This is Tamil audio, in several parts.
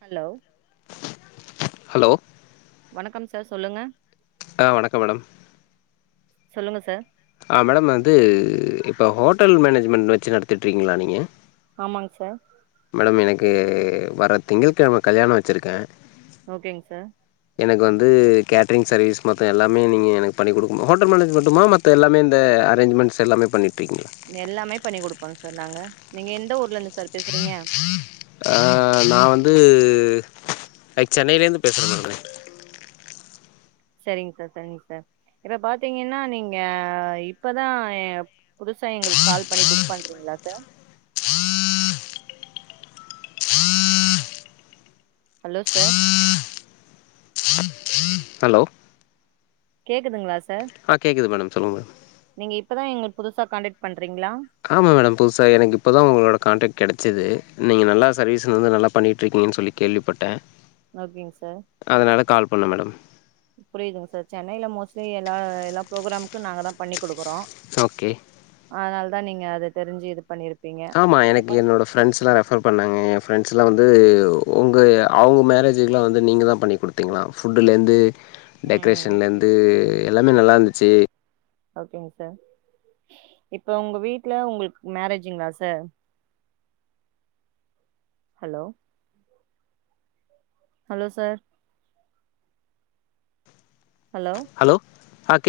ஹலோ ஹலோ வணக்கம் சர் சொல்லுங்க ஆ வணக்கம் மேடம் சொல்லுங்க சர் ஆ மேடம் வந்து இப்ப ஹோட்டல் மேனேஜ்மெண்ட் வச்சு நடத்திட்ருக்கீங்ளா நீங ஆமாங் சர் மேடம் எனக்கு வர திங்கள் கெழம கல்யாணோ வச்சிருக்கன் ஓகேங் சர் எனக்கு வந்து கேட்ரிங் சர்வீஸ் மத்த எல்லாமே நீங்கள் எனக்கு பண்ணி குடுக்குனும் ஹோட்டல் மேனேஜ் மட்டுமா மத்த எல்லாமே இந்த அரேஞ்மண்ட்ஸ் எல்லாமே பண்ணி எல்லாமே பண்ணி குடுப்போங்க சார் நாங்க நீங்க எந்த ஊர்ல இருந்து சார் பேசுறீங்க ஆ நான் வந்து லைக் சென்னையிலேருந்து பேசுறேன் மேடம் நானு சரிங்க சார் சரிங்க சார் இப்ப பாத்தீங்கன்னா நீங்க இப்பதா ஏ புதுசா எங்களுக்கு கால் பண்ணி புக் பண்றீங்களா சார் ஹலோ சார் ஹலோ கேக்குதுங்களா ஸ் ஆ கேக்குது மேடம் சொல்லுங்க நீங்க இப்பதா எங்களுக்கு புதுசா கான்டக்ட் பண் ஆமா மேடம் புதுசா எனக்கு இப்பதா உங்களோட கான்டக்ட் கெடச்சது நீங்க நல்லா சர்வீஸ்லருந்து நல்லா பண்ணிகிட்டு இருக்கீங்கன்னு சொல்லி கேள்விப்பட்டே ஓகேங்க சார் அதனால கால் பண்ணே மேடம் புரியிதுங்க சார் சென்னையில மோஸ்ட்லி எல்லா எல்லா ப்ரோக்ராம்க்கு நாங்கதா பண்ணி குடுக்குறோ ஓகே அதா நீங்க அது தெரிஞ்சி இது பண்ணிரு ஆமா எனக்கு என்னோட ஃப்ரெண்ட்ஸ் எல்லா ரெஃபர் பண்ணாங்க ஃப்ரெண்ட்ஸ் எல்லா வந்து உங்க அவுங்க மேரேஜுக்கலா வந்து நீங்கதா பண்ணி் குடுத்தீங்களா ஃபுட்டுல இருந்து ம் டெக்கரேஷன்ல இருந்து எல் லாமே நல்லா இருந்துச்சி ஓகேங்க சார் இப்ப உங்க வீட்ல உங்களுக்கு மேரேஜங்களா sir hello hello sir hello அ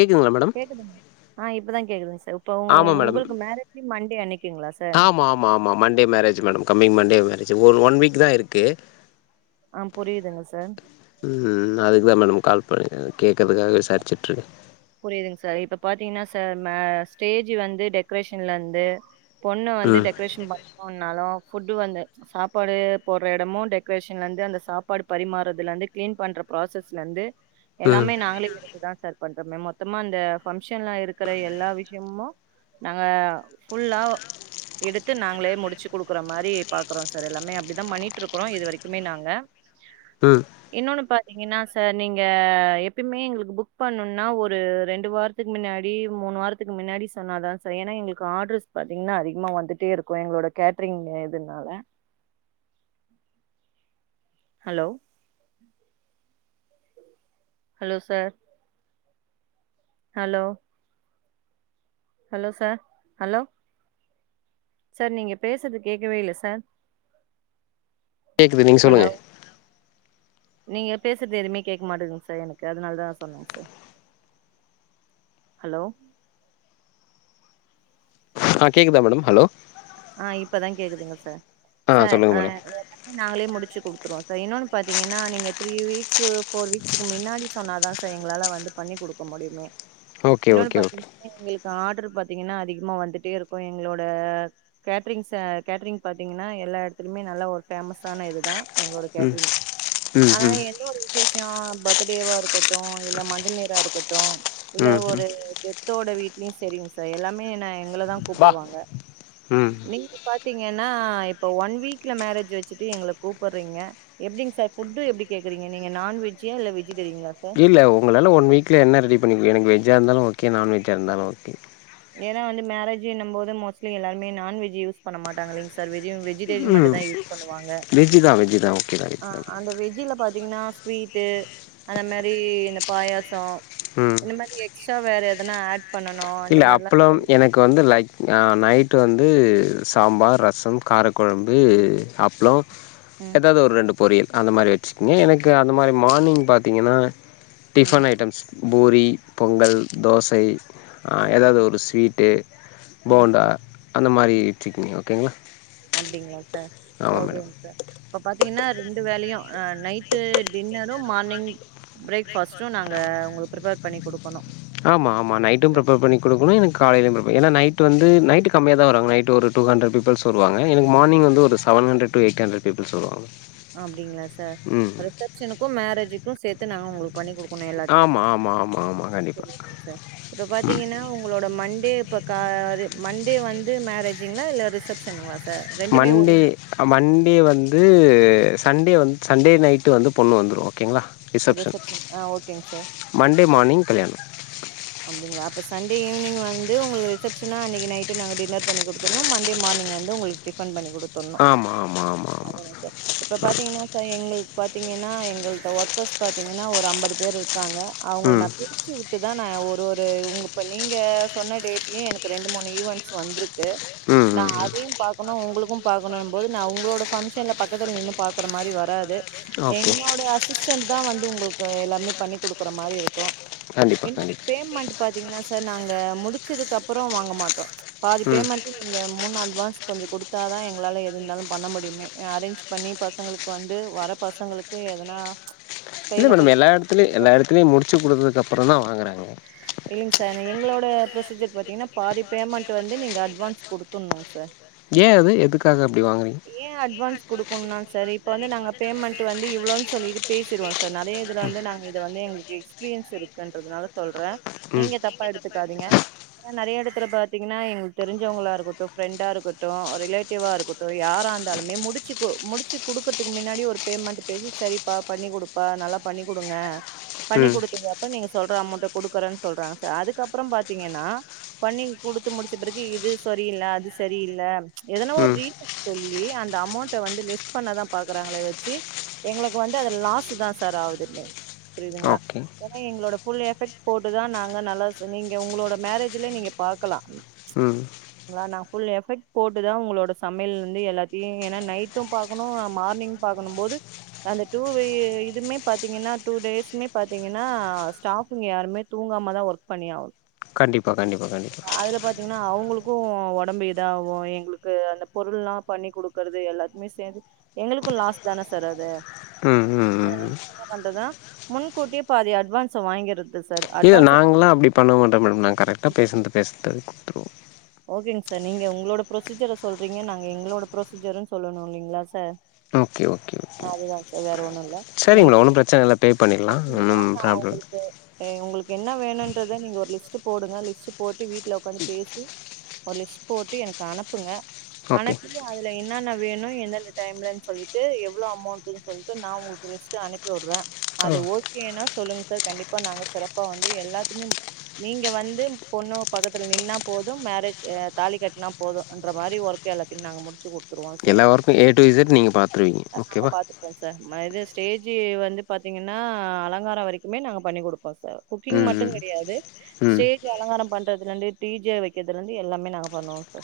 கேக்குதுங்க ஆ இப்பதா கேக்குதுங் ஆமா மேடம் அன்னைக்குங்களா சார் ஆமா ஆமா ஆமா Monday marriage madam coming Monday marriage ஒரு ஒன் வீக் தா இருக்கு ஆ புரிதுங்க சார் தா மேடம் கால் பண்ணே கேக்கறதுக்காக விசாரிச்சுட்ருக்கே புரிதுங் சார் இப்ப பாத்தீங்கன்னா சார் மே ஸ்டேஜு வந்து டெக்கரேஷன்லந்து பொண்ணு வந்து ம் டெக்கரேஷன் பண்ணுனாலு ஃபுட்டு வந்து சாப்பாடு போட்ற எடமு டெக்கரேஷன்லந்து அந்த சாப்பாடு பரிமாறதுலருந்து கிளீன் பண்ற ப்ராசஸ்லந்து ம் எல்லாமே நாங்களு இங்க இருந்து தா சார் பண் அப்றமே மொத்தமா இந்த ஃபங்க்ஷன்ல இருக்கற எல்லா விஷயமு நாங்க ஃபுல்லா எடுத்து நாங்களே முடிச்சி குடுக்குற மாரி பாக்றோ சார் எல்லாமே அப்டி தா பண்ணிட்ருக்குறோ இது வரைக்குமே நாங்க ம் இன்னொன்னுப நீங்க என்னா சார் நீங்க எப்பேமே எங்களுக்கு புக் பண்ணனு ன்னா ஒரு ரெண்டு வாரத்துக்கு முன்னாடி மூணு வாரத்துக்கு முன்னாடி சொன்னாதான் செரி ஏன்னா எங்களுக்கு ஆர்டர்ஸ் பாத்தீங்கன்னா அதிகமா வந்துட்டே இருக்கும் எங்களோட கேடரிங் இதுனால hello hello sir hello hello sir hello sir நீங்க பேசற்து கேக்கவே இல்ல சார் கேக்குது நீங்க ஹலோ சொல்லுங்க நீங்க பேசற்து எதுமே கேக்க மாட்டுதுங்க சார் எனக்கு அத்னாலதா சொன்னங்க சார் ஹலோ ஆ கேக்குதா மேடம் ஹலோ ஆ இப்பதா கேக்குதுங்க சார் ஆ சார் சொல்லுங்க அ மேடம். எல்லாமே நாங்களே முடிச்சு குடு த்துருவோ சார் இன்னொன்னு பாத்தீங்கன்னா நீங்க த்ரீ வீக்ஸு போர் வீக்ஸுக்கு மின்னாடி சொன்னாதா சார் எங்களால வந்து பண்ணி குடுக்க முடியுமே ஓகே இன்னொன்னு ஓகே ஓகே பாத்தீங் எங்களுக் ஆட்ரு பாத்தீங்கன்னா அதிகமா வந்துட்டேருக்கு எங்களோட கேட்ரிங்ஸ் கேட்ரிங் பாத்தீங்கன்னா எல்லா எடத்துலயுமே நல்லா ஒரு ஃபேமஸான இதுதா எங்களோட ம் கேட்ரீங் ம் ஆனா ம் எந்த ஒரு விசேஷோ பிரத் டே வா இருக்கட் டு இல்ல மஞ்சள் நீராருக்க டு இல்ல ம் ம். ஒரு டெத்தோட வீட் ம் செரிங்க சார் எல்லாமே நா எங்களதா வா கூப்டுவாங்க ம் நீங்க பாத்தீ தீங்கென்னா இப்ப ஒன் வீக்ல மேரேஜூ வச்சுட்டு எங்கள கூப்பறீங்க எப்டிங் சார் ஃபுட்டு எப்டி கேக்குறீங்க நீங்க நான் வெஜ்ஜி இல்ல வெஜ் இல்ல உங்களால ஒன் வீக்ல என்ன ரெடி பண்ணி எனக் வெஜ் வெஜ்ஜா இருந்தாலு ஓகோ நான் வெஜ்ஜா இருந்தாலு ஓகே ஏன்னா வந்து மேரேஜூ இனும்போது மோஸ்ட்லி எல்லாருமே நான் வெஜ்ஜூ யூஸ் பண்ண மாட்டாங்கல்லைங்க சார் வெஜூ வெஜ்ஜூ வெஜ்டேரியன் மட்டு ம் தா யூஸ் பண்ணுவாங்க வெஜ்ஜு தா வெஜ்ஜு தா ஓகே தா அ வெஜ் தா அந்த வெஜ்ஜில பாத்தீங்னா ஸ்வீட்டு அந்த மாரி இந்த பாயாசோ ம் இந்த மாரி எக்ஸ்ட்ரா வேற எதனா ஆட் பண்ணனு அந்த இல்ல மார் அப்பளம் எனக்கு வந் லைக் அ நைட்டு வந்து சாம்பார் ரசம் காரக்கொழம்பு அப்ளோ ம் எதாவது ஒரு ரெண்டு பொரியல் அந்த மாரி வச்சுக்ங்க எனக்கு அந்த மாரி மார்னிங் பாத்தீங்கன்னா ம் டிஃபன் ஐட்டம்ஸ் பூரி பொங்கல் தோசை அ எதாது ஓகே ஒரு ஸ்வீட்டு ம் போண்டா அந்த மாரி வெச்சுக்கிங்க ஓகேங்ளா அப்படிங்ளா சார் ஓகேங் சார் இப்ப பாத்தீங்கன்னா ரெண்டு வேலயு night dinner morning breakfast நாங்க உங்களுக் பிரிப்பர் பண்ணி குடுக்கணு ஆமா ஆமா நைட்டு ப்ரிப்பேர் பண்ணி குடுக்கணு எனக்கு காலேலையு பிர்ப்பர் ஏன்னா நைட்டு வந்து நைட்டு கம்மியாத தா வராங்க நைட்டு ஒரு டூஹன்றடு பீப்பில்ஸ் வருவாங்க எனக்கு மார்னிங் வந்து ஒரு seven hundred to eight hundred peoples வருவாங்க அப்டிங்களா சார் ம். ரிசப்ஷனுக்கு மேரேஜு க்கு சேத்து நா உங்குளுக் பண்ணி குடுக்கணு எல்லாத்தயு ஆமா, ஆமா, ஆமா, ஆமா. கண்டிப்பா. புரியலங்சார் இப்ப ம். பாத்தீங்கன்னா உங்களோட மண் டே இப்ப கா ரு மண்டே வந்து மேரேஜுங்களா இல்ல ரிசப்ஷனுங்களா சா மண்டே மண்டே வந்து சண்டே வந்து சண்டே நைட்டு வந்து பொண்ணு வந்துரு ஓகேங்ளா ரிசப்ஷன் ஆ ஓகேங்க மண்டே மார்னிங் கல்யாணம் அப்பிடிங்களா அப்ப சண்டே ஈவினிங் வந்து உங்குளுக்கு ரிசப்ஷனு அன்னைக்கு நைட்டு நாங்க டின்னர் பண்ணி குடுக்கணு மண்டே மார்னிங் வந்து உங்களுக்கு டிஃபன் பண்ணி குடு த்தர்னு ஆமா, ஆமா, ஆமா, ஆமா. அதானே சார் இப்ப பாத்தீங்கன்னா சார் எங்களு பாத்தீங்கன்னா எங்கள்ட்ட ஒர்க்கர்ஸ் பாத்தீங்கன்னா ஒரு அம்பது பேர் இருக் காங்க அவங்கள ம். நா பிரிச்சு வுட்டு [unintelligible] ஒரு உங்க இப்போ நீங்க சொன்ன டேட்லயையு எனக்கு ரெண்டு மூணு ஈவென்ட்ஸ் வந்துருக்கு ம், நா ம், ம். அதையு பாக்கணு உங்குளுக்கு பாக்கணுன் போது நா உங்களோட ஃபங்ஷன்ல பக்கத்தில நின்னு பாக்கற மாரி வராது ஓகே. என்னோட அஸ் அசிஸ்டன்ட் தா வந்து உங்குளுக்கு எல்லாமே பண்ணி குடுக்குற மாரி இருக்கு கண்டிப்பா இன்னொரு கண்டி பேமெண்ட் பாத்தீங்கன்னா சார் நாங்க முடிச்சதுக்கு அப்புற வாங்க மாட்டோ ப்ச் பாதி ம். பேமெண்ட் நீங்க முன்ன அட்வான்ஸ் கொஞ்ச குடுத்தாதா எங்களால எதுன்னாலு பண்ண முடியுமே அரேஞ்ச் பண்ணி பசங்களுக்கு வந்து வர பசங்களுக்கு எதனா ப்ச் இல்ல மேடம் எல்லா எடத்துலயு எல்லா எடத்துலயு முடிச்சு குடுத்ததுக்கு அப் புறந்தா வாங்கறாங்க இல்லங் சார் எங்களோட ப்ரொசீஜர் பாத்தீங்ன்னா பாதி பேமெண்ட் வந்து நீங்க அட்வான்ஸ் குடுத்துர்ணுங் சார் ஏ அது எதுக்காக அப் ஏ அட்வான்ஸ் குடுக்கணுனா சார் இப் ப்ப வந்து நாங்க பேமெண்ட் வந்து இவ்ளோன்னு சொல்லிட்டு பேசிடுவோ சார் சார் நெறைய இதுல வந்து நாங்க இத வந்து எங்ளுக் எக்ஸ் பீரியன்ஸ் இருக்கன்றதுனால சொல்றே ம் நீங்க தப்பா எடுத்துக்காதீங்க ஏ நெறைய எட திர பாத்தீங்கனா எங்ளுக்கு தெரிஞ்சவங்களா இருக்கட்டோ ஃப்ரெண்டா இருக்கட்டோ அ ரிலேட்டிவா இருக் தோ யாராந்தாலுமே முடிச்சி போ முடிச்சு குடுக்கத்க்கு மின்னாடி ஒரு பேமெண்ட் பேசி சரிப்பா பண்ணி குடுப்பா நல்லா பண்ணி குடுங்க பண்ணி ம் குடுத்துக்கப்ப நீங்க சொல்ற அமௌன்ட குடுக்கறன்னு சொல்றாங்க சார் அதுக்கப்பறோ பாத்தீங்கனா பண்ணி குடுத்து முடிச்ச பிறகு இது சொரியில்ல அது சரியில்ல ச்ச எதனா ஒரு ம் ரீ சொல்லி அந்த அமௌன்ட வந்து லெஸ் பண்ணதா பாக்குறாங்களே வெச்சு எங்குளுக்கு வந்து அது லாஸுதா சார் ஆவுது எப்மே புரிதுங்ளா ஓகே ஏனா எங்ளோட ஃபுல் எஃபெக்ட் போட்டுதா நாங்க நல்லா செ நீங்க உங்குளோட மேரேஜிலே நீங்க பாக்கலா உம் வெ நா ஃபுல் எஃபெக்ட் போட்டுதா உங்குளோட சம்யல் வந்து எல்லாத்தியு ஏனா நைட்டும் பாக்குணு ஆ மார்னிங் பாக்கணும் போது அந்த டூ வே இதுமே பாத்தீங்கனா டூ டேஸ்மே பாத்தீங்கனா ஸ்டாஃப்புங்க யாருமே தூங்காமதா ஒர்க் பண்ணி ஆவனு கண்டிப்பா கண்டிப்பா கண்டிப்பா கூ ஒடம்பு இதாவு எங்ளுக்கு அந்த பொருள்லா பண்ணி குடுக்கறது எல்லாத்துக்மே சேந்து எங்களுக்கு லாஸ்தான சார் அது உம் அதனால உம் என்ன பண்றதுனா முன்கூட்டியே பாதி அட்வான்ச வாங்கீறது. இது நாங்கெல்லா அப்டி பண்ண மாட்டோ மேடம் நாங்க கரெக்ட்டா பேசின்து பேசு த்றபோ ஓகேங் சார் நீங்க உங்குளோட புரொசீஜர சொல்றீங்க. நாங்க எங்களோட புரொசீஜரூன் சொல்லணு இல்லிங்ளா சார் ஆ ஓகே ஓகே ஓ அதுதா சார் வேற ஒன்னு இல்ல செரிங்க நீங்க மேடோ பில் ஒன்னு பிரச்சன இல்ல பேப் பண்ணில்லா ஒன்னும் ப்ராப்ளம் இ என்னா வேணுன்றத நீங்க ஒரு லிஸ்ட்டு போடுங்க லிஸ்ட்டு போட்டு வீட்ல உக்காந்து பேசி ஒரு லிஸ்ட் போட்டு எனக்கு அனுப்புங்க ஓகே அனப்பி அதுல என் னானா வேணு எந்தெந்த டைம்லன் சொல்லிட்டு எவ்ளோ அமௌன்டுன்னு சொல்ட்டு நா உங்குளுக் லிஸ்ட் அனுப்பி உட்வே ஆ அது ஓகேனா சொல்லுங் சார் கண்டிப்பா நாங்க சிறப்பா வந்து எல்லாத்திமேம் நீங்க வந்து பொண்ணு பக்கத்துல நின்னா போதும் மே சு ஏ தாலி கட்னா போது அன்ற மாரி ஒர்க்க எல்லாத்திம் நாங்க முடிச்சு கு எல்லா ஒர்க்கு ஏ டூ இஜெட் நீங்க பாத்துர்வீங்க ஓகேவா மா இது ஸ்டேஜு வந்து பாத்தீங்கனா அலங்காரோ வரைக்குமே நாங்க பண்ணி குடுப்போ சார் குக்கிங் ம் மட்டோ ம் கெடையாது ம் ஸ்டேஜ் அலங்காரோ பண்றதுலந்து டி ஜே வக்க தலந்து எல்லாமே நாங்க பண்ணுவோ சா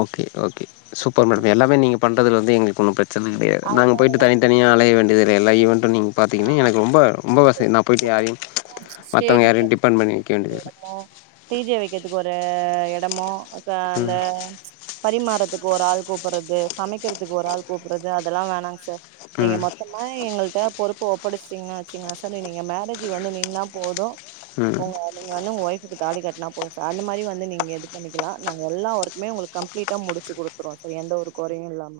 ஓகே ஓகே சூப்பர் மேடம் எல்லாமே நீங்க பண் டதுலந்தே எங்களுக்கு ஒன்னு பிரச் [unintelligible] நாங்க அதனால போயிட்டு தனித்தனியா அலய வேண்டிது எல்லா இவன் நீங்க பாத்தீங்கனா ஆமா எனக்கு ரொம்ப ரொம்ப வசதி. நா போயிட்டு யாரயு மத்தவங்க ஸ்டேஜு யாரயு டிபெண்ட் பண்ணி வைக்க வேண்டியதில்ல. டீஜே வைக்கறதுக்கு ஒரு எடமோ அ அந்த ம் ம்ச் பரிமாறதுக்கு ஒரு ஆள் கூப்படறது சமைக்கிறதுக்கு ஒரு ஆள் கூப்படறது அதெல்லா வேணாங் சார் நீங்க ம் மொத்தமா எங்கள்ட்ட பொரு ப்ப ஒப்படச்சிட்டீங்களாட வச்சீங்குங்க சார் நீங்க மேரேஜ் வந்து நின்னா போது அ ம் உங்க நீங்க வந்து உங்க ஒய்ஃபுக்கு தாலி கட்டினா போது சார். அந்த மாரி வந்து நீங்க இது பண்ணிக்கலா நாங்க எல்லா ஒர்க்குமே உங்களுக்கு கம்ப்ளீட்டா முடிச்சு குடுத்துருவோ சார் எந்த ஒரு கொறையு இல்லாம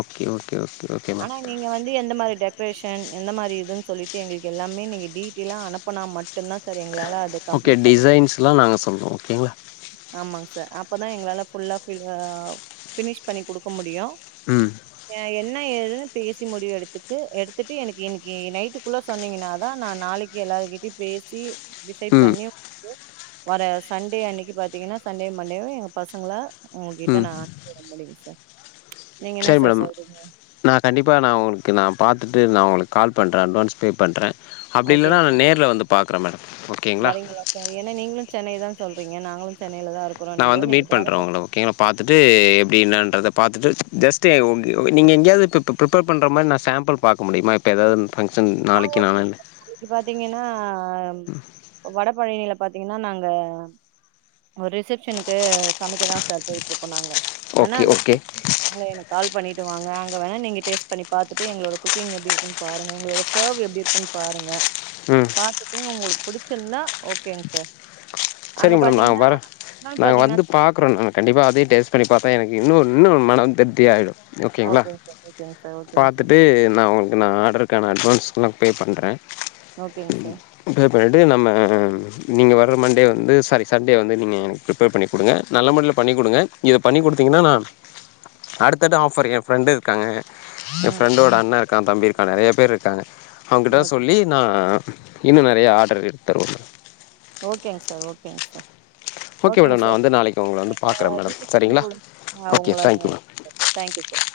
ஓகே ஓகே ஓகே ஓகே ஆனா மேம் நீங்க வந்து எந்த மாரி டெ பேஷன் என்ன மாரி இதுன்னு சொல்லிட்டு எங்களுக்கு எல்லாமே நீங்க டீட்டெய்லா அனுப்பனா மட்டும்தான் சார் எங்களால அத ஓகே கம்ப்ளீட் பண்ணி டிசைன்ஸ்லாம் நாங்க சொல்றோம் ஓகேங்களா ஆமாங் சார் அப்பதான் எங்களால ஃபுல்லா ஆ ஃபினிஷ் பண்ணி குடுக்க முடியும் ம் என்ன ஏதுன்னு பேசி முடிவெடுத்துட்டு எடுத்துட் எனக்கு இன்னிக்கு நைட்டுக்குள்ள சொன்னீங்கனாதான் நான் நாளைக்கு எல்லாரு கிட்டயும் பேசி டிசைட் ம் பண்ணி வர சண்டே அன்னிக்கு பாத்தீங்கன்னா சண்டே மண்டே எங்க பசங்கள உங்ககிட்ட ம் நான் அனுப்பிவிட முடியு சார் நீங்க என்ன சரி சார் மேம் சொல்றீங்க நா கண்டிப்பா நான் உங்களுக்கு நா பாத் வந்துட்டு நாஉனக்கு கால் பண்றேன் அட்வான்ஸ் பே பண்றேன் அப்பிடி ஓகேங்க இல்லன நா சார் நேர்ல வந்து பாக் வரே மேடம் ஓகேங்களா வரீங்களா சார் ஏன்னா நீங்களு சென்னை தான் சொல்றீங்க நாங்களும் சென் நா வந்து மீட் பண்ற ஒங்ள ஓகேங்ள பாத்துட்டு எப்டி இன்னான்றத பாத்துட்டு ஜஸ்ட்டு [unintelligible] நீங் எங்யாது பிப்பு ப்ரிப்பேர் பண்ற மாரி நா சேம்புள் பாக்க முடியுமா இப்ப எதாதுன் ஆ ஓகேங் சார் நாளக்கி பாத்தீங்கனா ஆ ம் வடபழனில பாத்தீங்கன்னா நாங்க ஒ ரிசப்ஷனுக்கு சமக்க தா சார் போயிட்ருக்கோ நாங்க வெனா ஓகே அந்த ஓகே [inaudible] கால் பண்ணிற் வாங்க அங்கவேனா நீங்க டேஸ்ட் பண்ணி பத்துட்டு எங்ளோட குக்கிங் எப்டி இருக்குன் பாருங்க எங்களோட சேர்வ் எப்டி இருக்குன் பாருங்க ம் பாத்துட்டு உங்ளுக் புடுச்சுர்ந்தா ஓகேங்சார் சரிங் மேடம் நா அங் வர நாங்க பாத்தீங்கன்னா வந்து பாக்குறோ நா கண்டிப்பா அதே டேஸ்ட் கடை பாத்தா எனக்கு இன்னு இன்னு மனம் திர்த்தி ஆயிடு யோக்கேங்ளா ஓகேங்க சார் ஓகேங்க சார் பாத்துட்டு நா ஒங்ளுக்கு நா ஆட்ரு க்கா நா அட்வான்ஸ்க்லா பே பண்ற ஓகேங்க சார் ஓகேங்க சார் பே பண்ணிட்டு நம்ம நீங்க வர்ரமன் டே வந்து சாரி சண்டே வந்து நீங்க எனக்கு ப்ரிப்பேர் பண்ணி குடுங்க நல்ல மடுல பண்ணி் குடுங்க இத பண்ணி குடுத்தீங்ன்னா நான் அடுத்தடு ஆஃபர் ஏ ஃப்ரெண்டு இருக்காங்க எ ம் ஃப்ரெண்டோட அண்ண கா தம்பி இருக்கா நெறய பேர் இர்க்காங்க அவங்கிட்ட ஓகே சொல்லி நா இன்னு நெறைய ஆர்டர் இது தரு ஓகேங் சார் ஓகேங் சார் ஓகே ஓகேங்க மேடம் நா சார் வந்து நாளைக்கு உங்கள வந்து பாக்குறே நீங்க மேடம் சரிங்களா [unintelligible] ஓகே உங்கள தேங்க்யூ நன் மேம் சார் தேங்க்யூ சார்